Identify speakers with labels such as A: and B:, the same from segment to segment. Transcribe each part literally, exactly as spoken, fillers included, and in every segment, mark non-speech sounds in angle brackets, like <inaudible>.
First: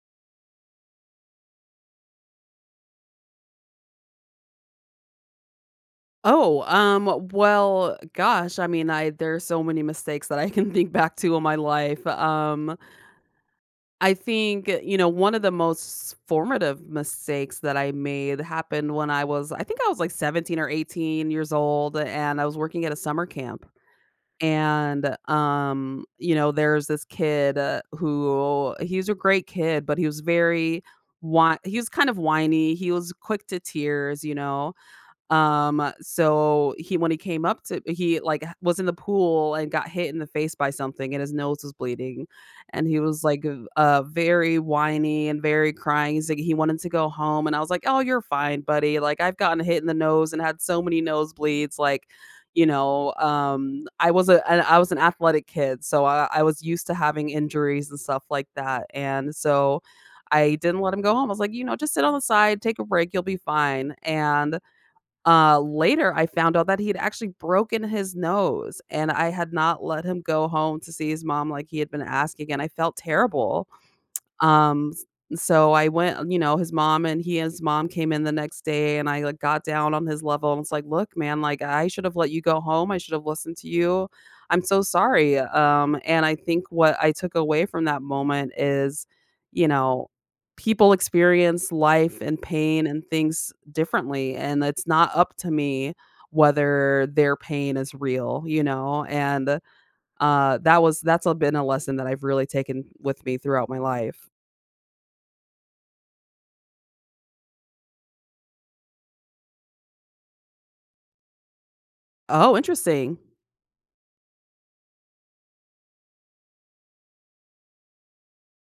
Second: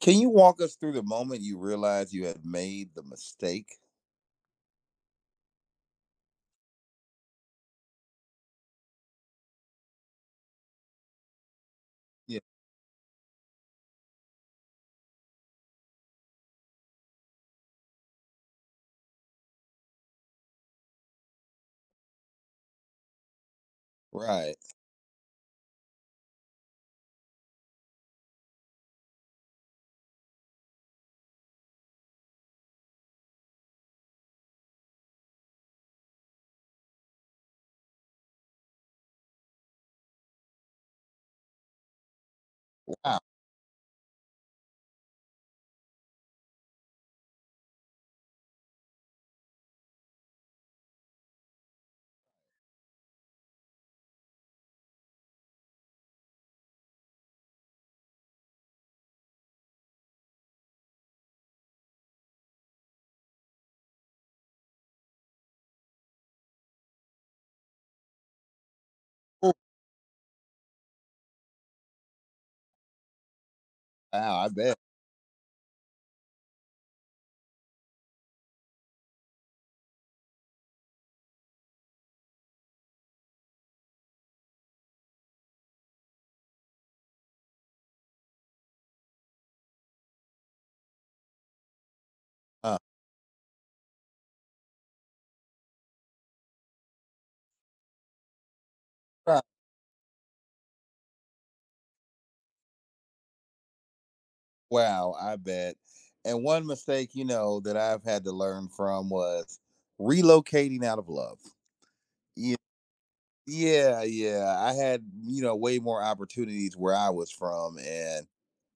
A: Can you walk us through the moment you realize you had made the mistake?
B: Oh, um, well, gosh, I mean, I there's so many mistakes that I can think back to in my life.
A: Yeah.
B: Um, I think, you know, one of the most formative mistakes that I made happened when I was, I think I was like seventeen or eighteen years old, and I was working at a summer camp.
A: Right.
B: And um, you know, there's this kid uh, who he was a great kid, but he was very whi- he was kind of whiny. He was quick to tears, you know um, so he when he came up to he like was in the pool and got hit in the face by something and his nose was bleeding. And he
A: Wow.
B: was like uh very whiny and very crying. He's like he wanted to go home and I was like, "Oh, you're fine, buddy. Like I've gotten hit in the nose and had so many nosebleeds like you know, um, I was a an- I was an athletic kid, so I, I was used to having injuries and stuff like that. And so I didn't let him go home. I was like, you know, just sit on the side, take a break, you'll be fine. And uh, later, I found out that he had actually broken his nose, and I had
A: Oh,
B: not let him go home to see his mom like he had been asking, and I felt terrible.
A: wow. I bet.
B: Um, s so I went you know, his mom and he and his mom came in the next day, and I, like, got down on his level and was like, "Look, man, like, I should have let you go home, I should have listened to you. I'm so sorry." Um, and I think what I took away from that moment is, you know, people experience life and
A: Uh,
B: pain and things differently, and it's not up to me whether their pain is real, you know,
A: right.
B: and, uh, that was that's a been a lesson that I've really taken with me throughout my life.
A: Wow. I bet. And one mistake, you know, that I've had to learn from was relocating out of love.
B: Oh,
A: Yeah.
B: interesting.
A: Yeah. Yeah. I had, you know, way more opportunities where I was from. And,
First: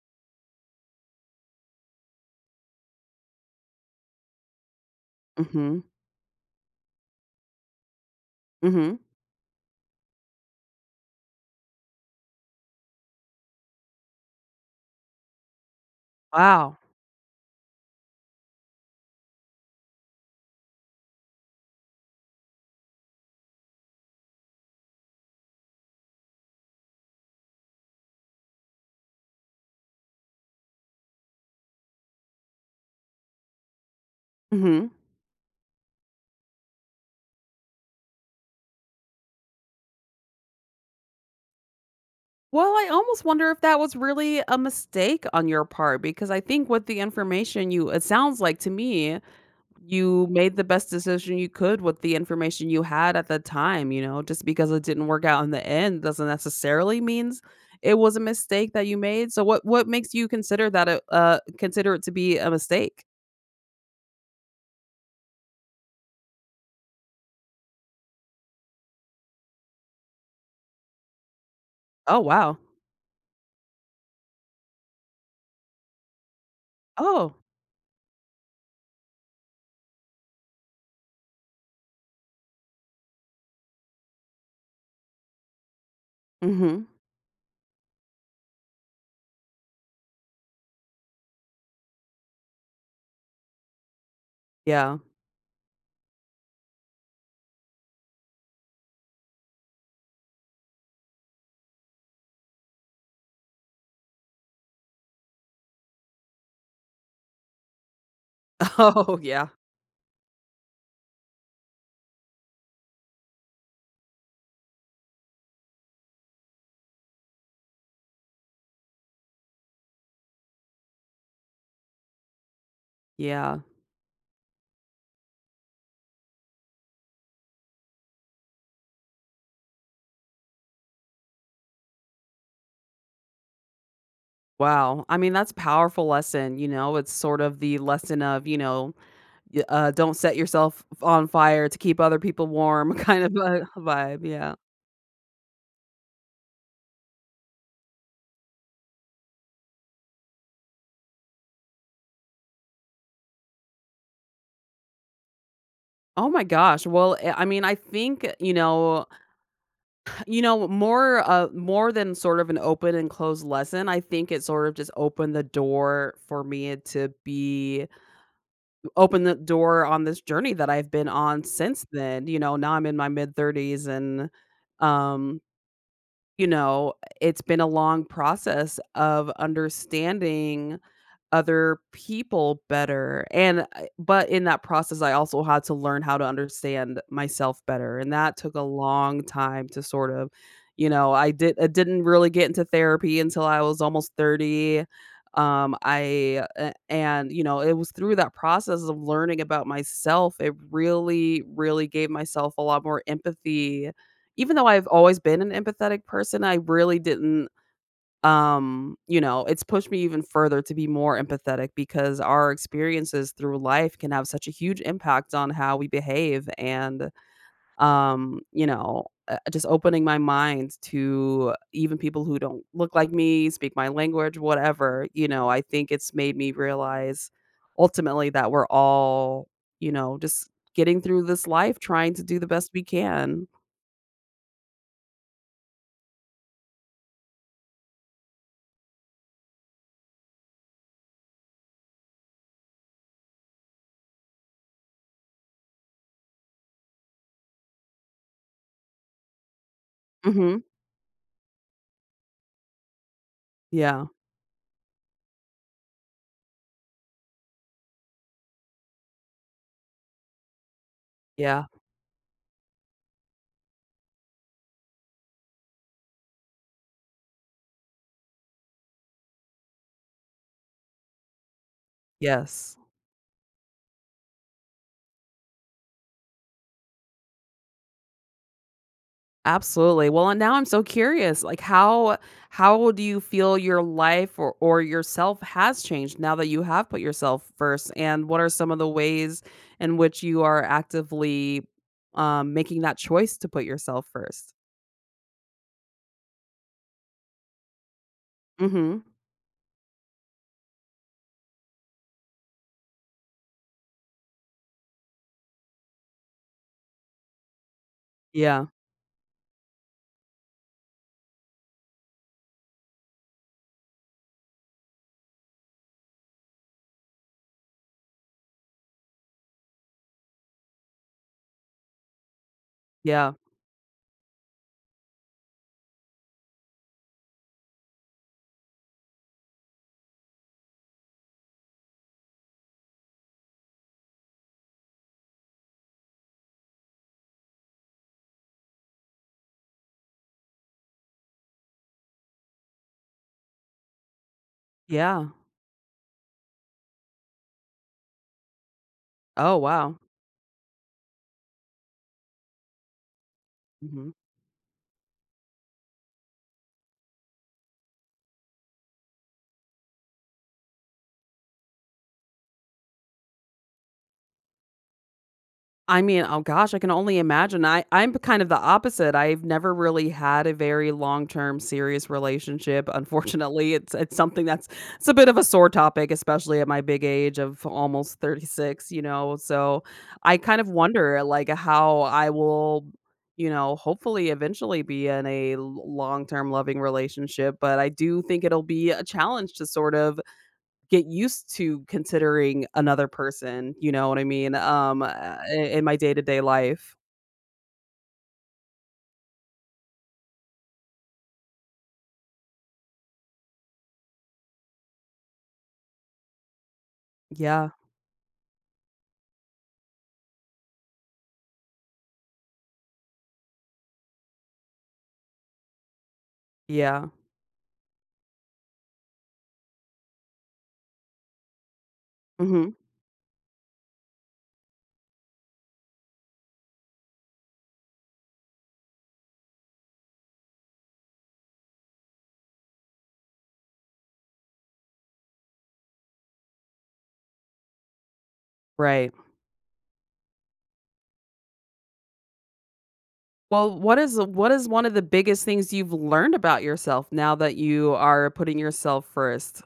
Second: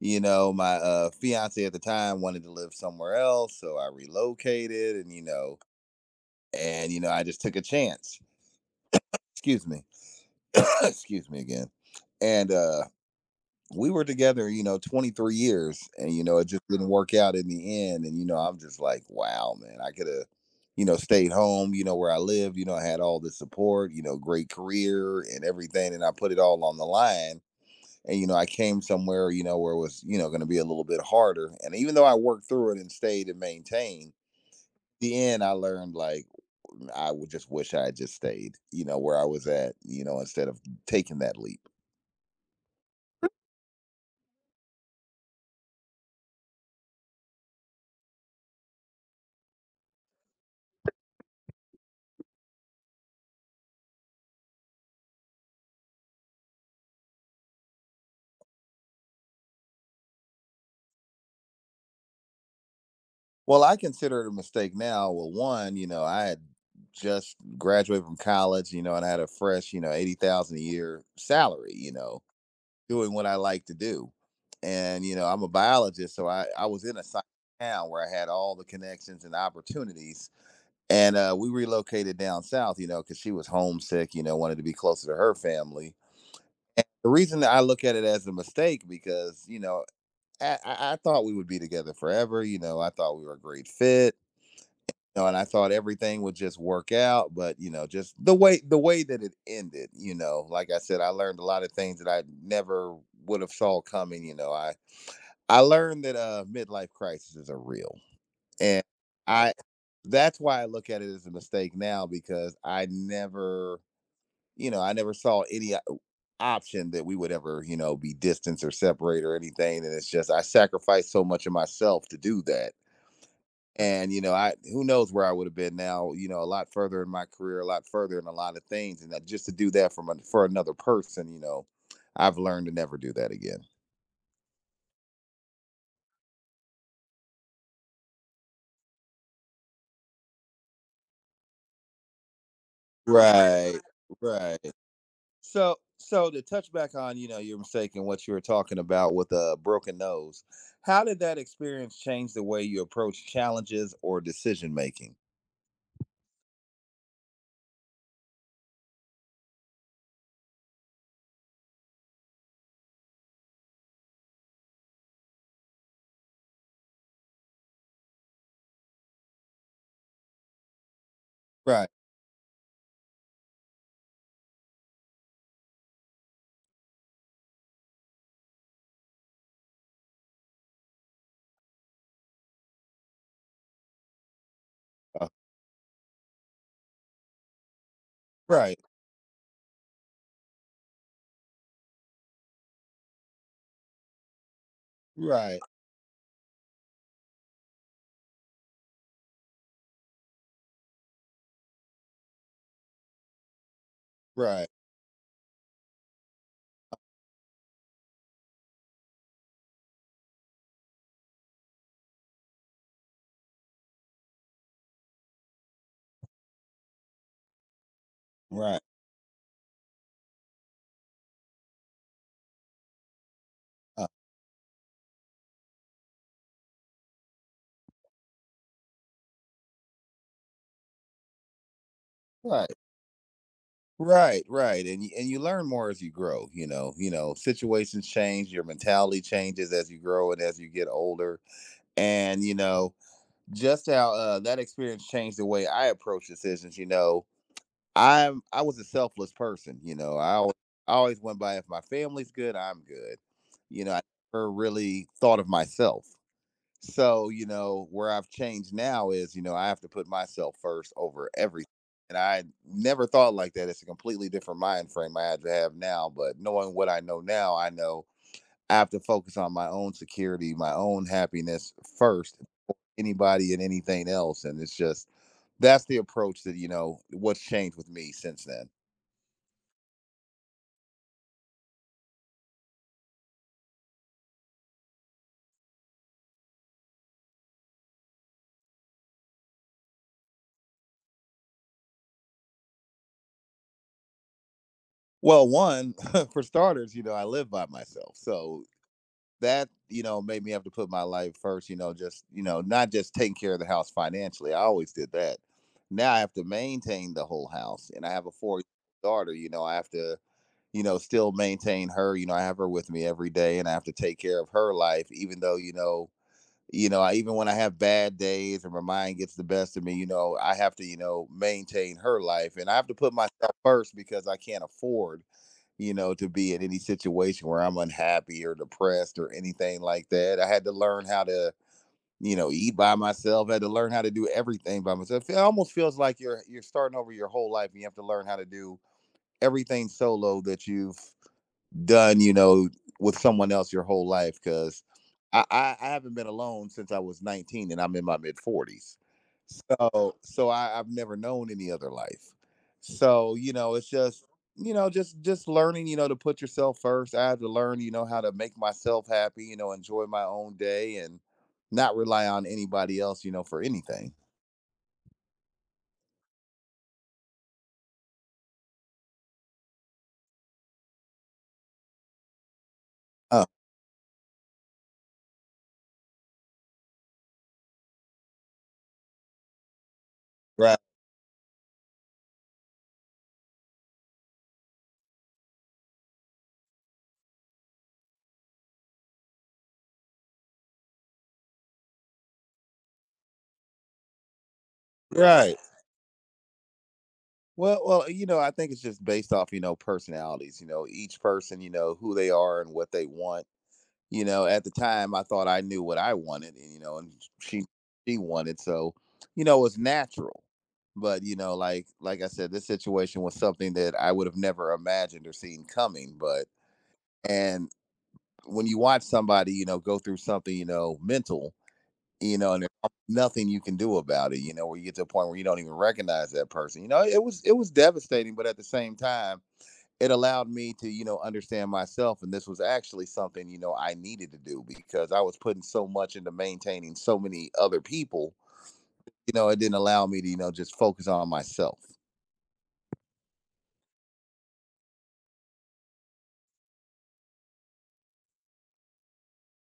A: you know, my uh, fiance at the time wanted to live somewhere else. So I relocated and, you know,
B: Mhm,
A: and, you know, I just took a chance.
B: mhm.
A: Excuse me <coughs> excuse me again. And uh we were together, you know, twenty-three years, and you know, it just
B: Wow.
A: didn't work out in the end, and you know, I'm just like, wow, man. I could have, you know, stayed home, you know, where I lived. You know, I had all the support, you know, great career and everything, and I put it all on the line. And you know, I came somewhere, you know, where it was, you know, going to be a little bit harder. And even though I worked through it and stayed and maintained,
B: Mhm.
A: the end I learned like I would just wish I had just stayed, you know, where I was at, you know, instead of taking that leap.
B: Well, I almost wonder if that was really a mistake on your part, because I think with the information you it sounds like to me, you made the best decision you could with the information you had at the time, you know, just because it didn't work out in the end doesn't necessarily means it was a mistake that you made. So what what makes you consider that a uh, consider it to be a mistake?
A: Well, I consider it a mistake now. Well, one, you know, I had just graduated from college, you know, and I had a fresh, you know, eighty thousand a year salary, you
B: Oh,
A: know,
B: wow.
A: doing what I like to do. And, you know, I'm a biologist, so I, I was in a science
B: Oh.
A: town where I had all the connections and opportunities, and uh, we relocated down south, you know, because she was homesick, you know, wanted to be closer to her family.
B: Mhm.
A: The reason that I look at it as a mistake because, you know, I, I I thought we would be together forever. You know, I thought we were a great fit.
B: Yeah.
A: You know, and I thought everything would just work out, but you know, just the way the way that it ended, you know, like I said, I learned a lot of things that I never would have saw coming. You know, I I learned that uh, midlife crises are real,
B: <laughs>
A: and
B: Oh, yeah.
A: I that's why I look at it as a mistake now because I never, you know, I never saw any o- option that we would ever, you know, be distance or separate or anything. And it's just I sacrificed so much of myself to do that.
B: Yeah.
A: And you know, I who knows where I would have been now, you know, a lot further in my career, a lot further in a lot of things. And that just to do that from a, for another person, you know, I've learned to never do that again.
B: Wow. I mean, that's a powerful lesson, you know, it's sort of the lesson of, you know, y uh, don't set yourself on fire to keep other people warm <laughs> kind of a
A: Right.
B: vibe, yeah.
A: Right. So, so to touch back on, you know, your mistake and what you were talking about with a broken nose, how did that experience change the way you approach challenges or decision making?
B: Oh my gosh. Well, eh, I mean, I think, you know you know, more, uh more than sort of an open and closed lesson. I think it sort of just opened the door for me to be open the door on this journey that I've been on since
A: Right,
B: then. You know, now I'm in my mid-thirties. And, um you know, it's been a long process of understanding other people better, and I but in that process, I
A: uh,
B: also had to learn how to understand myself better, and that took a
A: right,
B: long time to sort of you know, I did I didn't really get into therapy until I was almost thirty.
A: right,
B: Um, I a and, you know, it was through that process of learning about myself, it really, really gave myself a lot more empathy. Even though
A: right,
B: I've always been an empathetic person, I really didn't um, you know, It's pushed me even further to be more empathetic, because our experiences through life can have such a huge impact on how we behave. And, um, you
A: right,
B: know, uh, just opening my mind to even people who don't look like me, speak my
A: uh,
B: language, whatever, you know, I think it's made me realize ultimately that we're all, you know, just getting through this life trying to do the best
A: right,
B: we can.
A: right, right, and y- and you learn more as you grow. You know, you know, situations change, your mentality changes as you grow and as you get older, and you know, just how uh, that experience changed the way I approach decisions. You know, I'm I was a selfless person, you know. I al-
B: Mhm.
A: I always went by if my family's good, I'm good. You know, I
B: Yeah.
A: never really thought of myself. So, you know, where I've changed now is, you know, I have to put myself first over
B: Yeah.
A: everything. And I never thought like that. It's a completely different mind frame I had to have now. But knowing what I know now, I know I have to focus on my own security, my own happiness first,
B: Yes.
A: anybody and anything else. And it's just that's the approach that, you know, what's changed with me since then.
B: Absolutely. Well, and now I'm so curious, like, how how do you feel your life, or or yourself, has changed now that you have put yourself first? And what are some of the ways in which you are actively um making that choice to put yourself first?
A: Well, one, <laughs> for starters, you know, I live by myself. So
B: Mhm.
A: that, you know, made me have to put my life first, you know, just, you know, not just taking care of the house financially. I always did that. Now I have to maintain the whole house, and I have a four year
B: Yeah.
A: daughter, you know, I have to, you know, still maintain her. You know, I have her with me every day, and I have to take care of her life, even though, you know, you know, I even when I have bad days and my mind gets the best of me, you know, I have to, you know, maintain her life, and I have to put
B: Yeah.
A: myself first because I can't afford, you know, to be in any situation where I'm unhappy or depressed or anything like that. I had to learn how to, you know, eat by myself. I had to learn how to do everything by myself. It almost feels like you're you're starting over your whole life, and you have to learn how to do everything solo that you've done, you know, with someone else your whole life because
B: Yeah.
A: I, I, I haven't been alone since I was nineteen, and I'm in my mid forties.
B: Oh, wow.
A: So so I, I've never known any other life. So, you know, it's
B: Mhm.
A: just, you know, just just learning, you know, to put yourself first. I had to learn, you know, how to make myself happy, you know, enjoy my own day and not rely on anybody else, you know, for anything.
B: I mean, oh gosh, I can only imagine. I I'm kind of the opposite. I've never really had a very long-term serious relationship.
A: Uh,
B: Unfortunately, it's it's something that's it's a bit of a sore topic, especially at my big age of almost thirty-six, you know. So, I kind of
A: right.
B: wonder, like, how I will, you know, hopefully eventually be in a l- long-term loving relationship, but I do think it'll be a challenge to sort of get used to considering another person, you know what I mean, um, uh,
A: Right.
B: in in my day-to-day life.
A: Well, well, you know, I think it's just based off, you know, personalities, you know, each person, you know, who they are and what they want. You know, at the time I thought I knew what I wanted, and you know, and she
B: Yeah,
A: she wanted. So, you know, it's natural. But, you know, like like I said, this situation was something that I would have never imagined or seen coming. But
B: yeah.
A: and when you watch somebody, you know, go through something, you know, mental, you know, and
B: Mhm.
A: there's nothing you can do about it, you know, where you get to a point where you don't even recognize that person. You know, it was it was devastating, but at the same time, it allowed me to, you know, understand myself. And this was actually something, you know, I needed to do because I was putting so much into maintaining so many other people,
B: Right.
A: you know, it didn't allow me to, you know, just focus on myself.
B: Well, what is what is one of the biggest things you've learned about yourself now that you are putting yourself first?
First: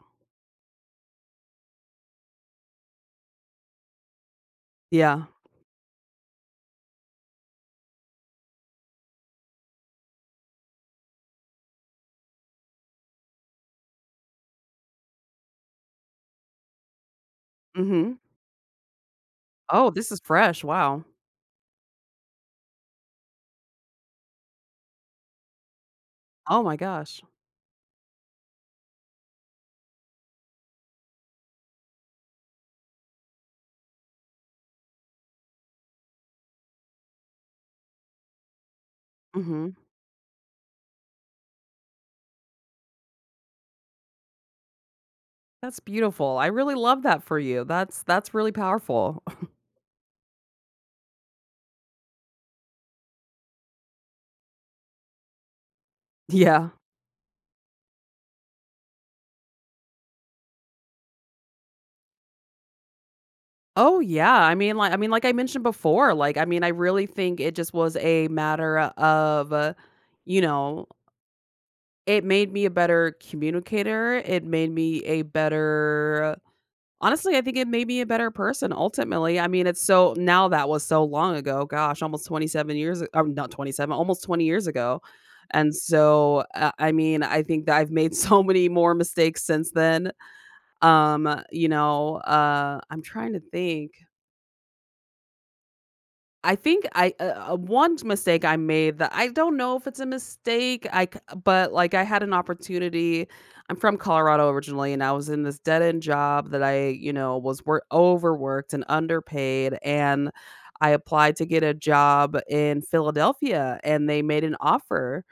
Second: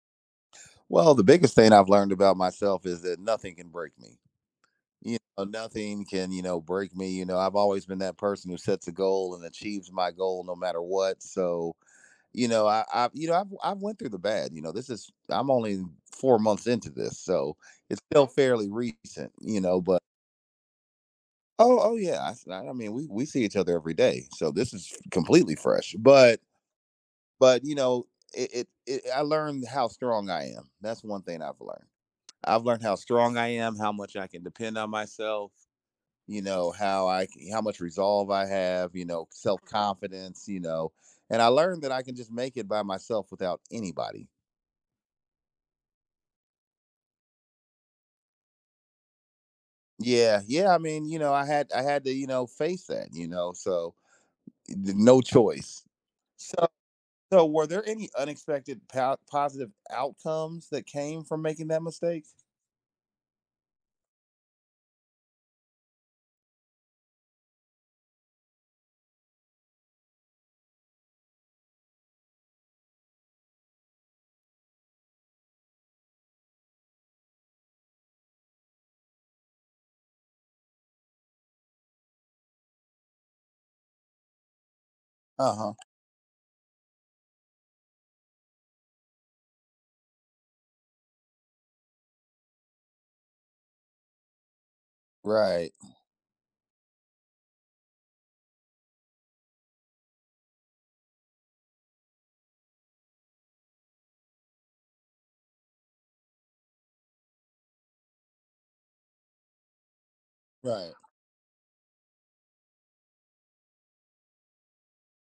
A: Well, the biggest thing I've learned about myself is that nothing can break me. You
B: Yeah.
A: know, nothing can, you know, break me. You know, I've always been that person who sets a goal and achieves my goal no matter what. So you know, I, I you know, I've I've went through the bad. You know, this is I'm only four months into this, so it's
B: Mhm.
A: still fairly recent. You know,
B: Oh,
A: but
B: this is fresh, wow.
A: oh, oh yeah, I, s- I mean, we we see each other every day, so this is completely fresh. But
B: Oh my gosh.
A: but you know, it, it, it I learned how strong I am. That's one thing I've learned. I've learned how strong I am, how much I can depend on myself. You know how I c- how much resolve I have. You know, self
B: Mhm.
A: confidence. You know, and I learned that I can just make it by myself without anybody.
B: That's beautiful, I really love that for you, that's that's really powerful. <laughs>
A: Yeah, yeah. I mean, you know, I had I had to, you know, face that, you know, so eh, th- no choice. So,
B: Yeah.
A: so were there any unexpected po- positive outcomes that came from making that mistake?
B: Oh yeah, I mean, like I mean, like I mentioned before, like I mean, I really think it just was a matter of, uh, you know, it made me a better communicator. It made me a better, honestly, I think it made me a better person. Ultimately, I mean, it's so now that was so long ago. Gosh, almost twenty seven years. I'm not twenty seven, almost twenty years ago.
A: Uh huh.
B: And so, uh, I mean, I think that I've made <laughs> so many more mistakes since then. Um, you know, uh, I'm trying to think
A: Right.
B: I think I uh, uh, One mistake I made that I don't know if it's a mistake, I c but, like, I had an opportunity. I'm from Colorado originally, and I was in this dead-end job that I, you know, was wor overworked and underpaid, and I
A: Right.
B: applied to get a job in Philadelphia, and they made an offer,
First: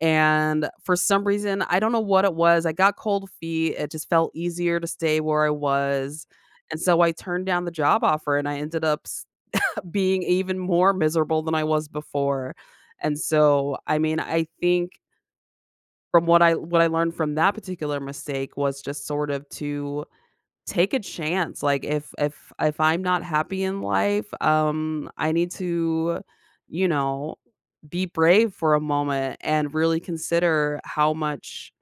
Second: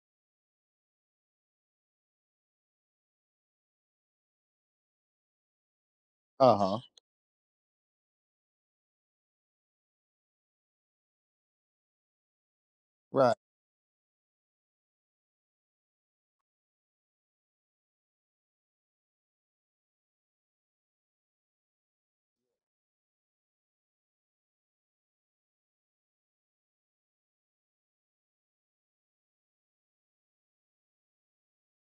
B: and for some reason, I don't know what it was, I got cold feet. It just felt easier to stay where I was,
A: Uh huh.
B: and so I turned down the job offer, and I ended up s being even more miserable than I was before. And
A: Right.
B: so, I mean, I think from what I what I learned from that particular mistake was just sort of to take a chance. Like, if if if I'm not happy in life, um, I need to, you know, be brave for a moment and really consider how much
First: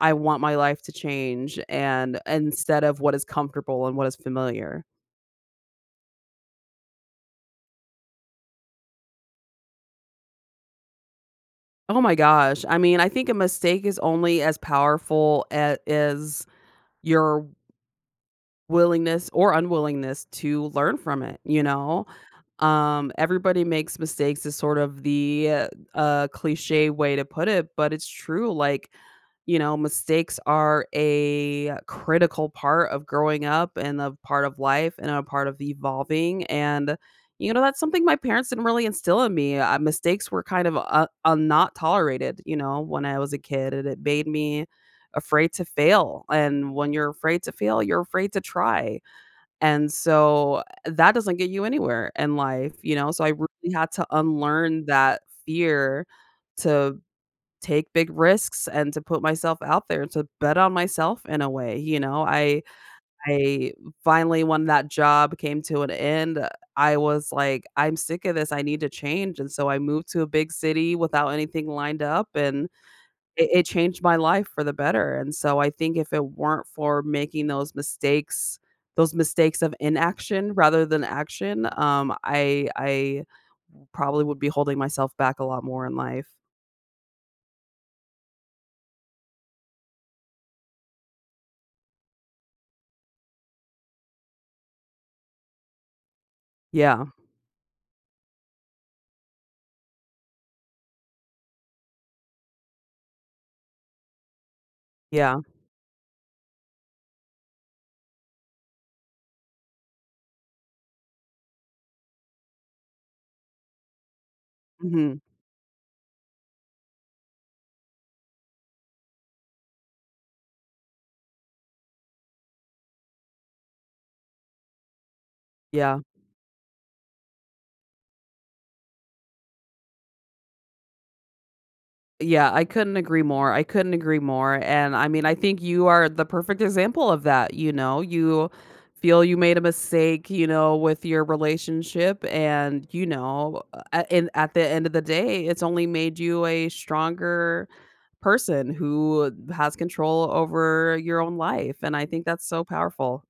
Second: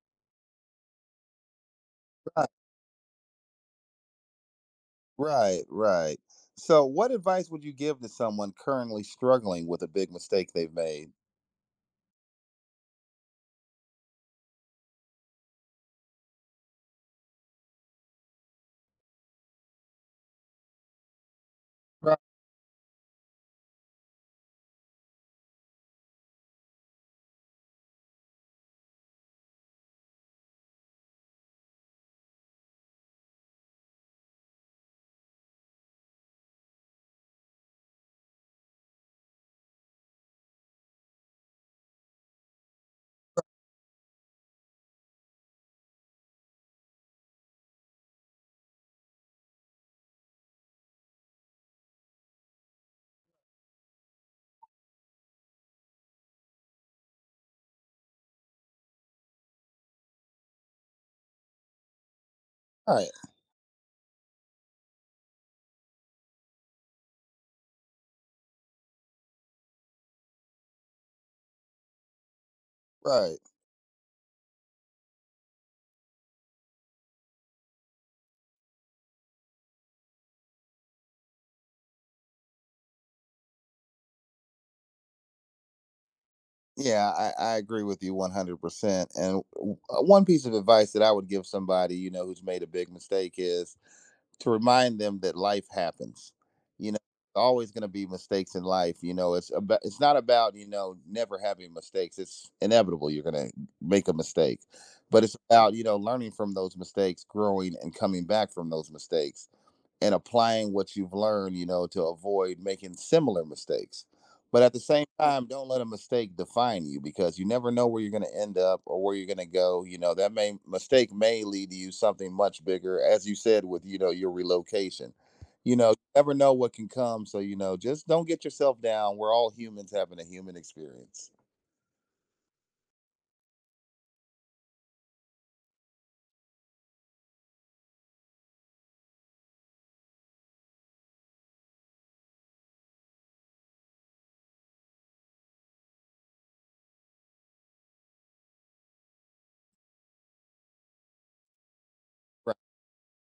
B: I want my life to change, and
A: Right.
B: instead of what is comfortable and what is familiar.
A: Right. Right. So, what advice would you give to someone currently struggling with a big mistake they've made?
B: Oh my gosh. I mean, I think a mistake is only as powerful a as your willingness or unwillingness to learn from it, you know?
A: Right.
B: Um, everybody makes mistakes is sort of the uh, cliche way to put it, but it's true. Like, you know, mistakes are a critical part of growing up and a part of life and a part of evolving. And, you know, that's something my parents didn't really instill in me. Uh, mistakes were kind of uh, uh, not tolerated, you know, when I was a kid, and it made me afraid to fail. And when you're afraid to fail, you're afraid to try. And so that doesn't get you anywhere in life, you know? So I really had to unlearn that fear, to take big risks and to put myself out there, to bet on myself in a way, you know? I
A: Right.
B: I finally, when that job came to an end, I was like, "I'm sick of this. I need to change." And so I moved to a big city without anything lined up, and
A: Right.
B: it it changed my life for the better, and so I think if it weren't for making those mistakes those mistakes of inaction rather than action, um, I I probably would be holding myself back a lot more in life.
A: Yeah, I, I agree with you one hundred percent. And w- uh, one piece of advice that I would give somebody, you know, who's made a big mistake is to remind them that life happens. You know,
B: Yeah,
A: always going to be mistakes in life. You know, it's about, it's not about, you know, never having mistakes. It's inevitable you're going to make a mistake. But it's
B: yeah,
A: about, you know, learning from those mistakes, growing and coming back from those mistakes, and applying what you've learned, you know, to avoid making similar mistakes. But at the same
B: mhm,
A: time, don't let a mistake define you because you never know where you're going to end up or where you're going to go. You know, that may mistake may lead to you something much bigger, as you said, with, you know, your relocation. You know, you
B: yeah.
A: never know what can come. So, you know, just don't get yourself down. We're all humans having a human experience.
B: Yeah, I couldn't agree more. I couldn't agree more. And I mean, I think you are the perfect example of that. You know, you feel you made a mistake, you know, with your relationship. And, you know, a- and at the end of the day, it's only made you a stronger person who has control over your own life. And I think that's so powerful.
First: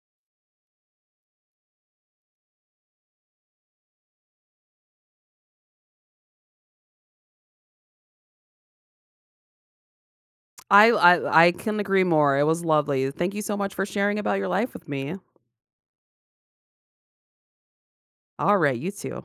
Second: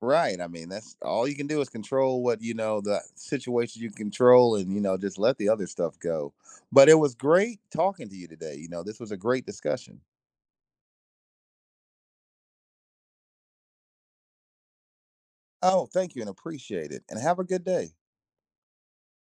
A: Right. I mean, that's all you can do is control what you know the situation you control, and you know just let the other stuff go. But it was great talking to you today. You know, this was a great discussion.
B: I, I I can agree more. It was lovely. Thank you so much for sharing about your life with me.
A: Oh, thank you, and appreciate it. And have a good day.
B: All right, you too.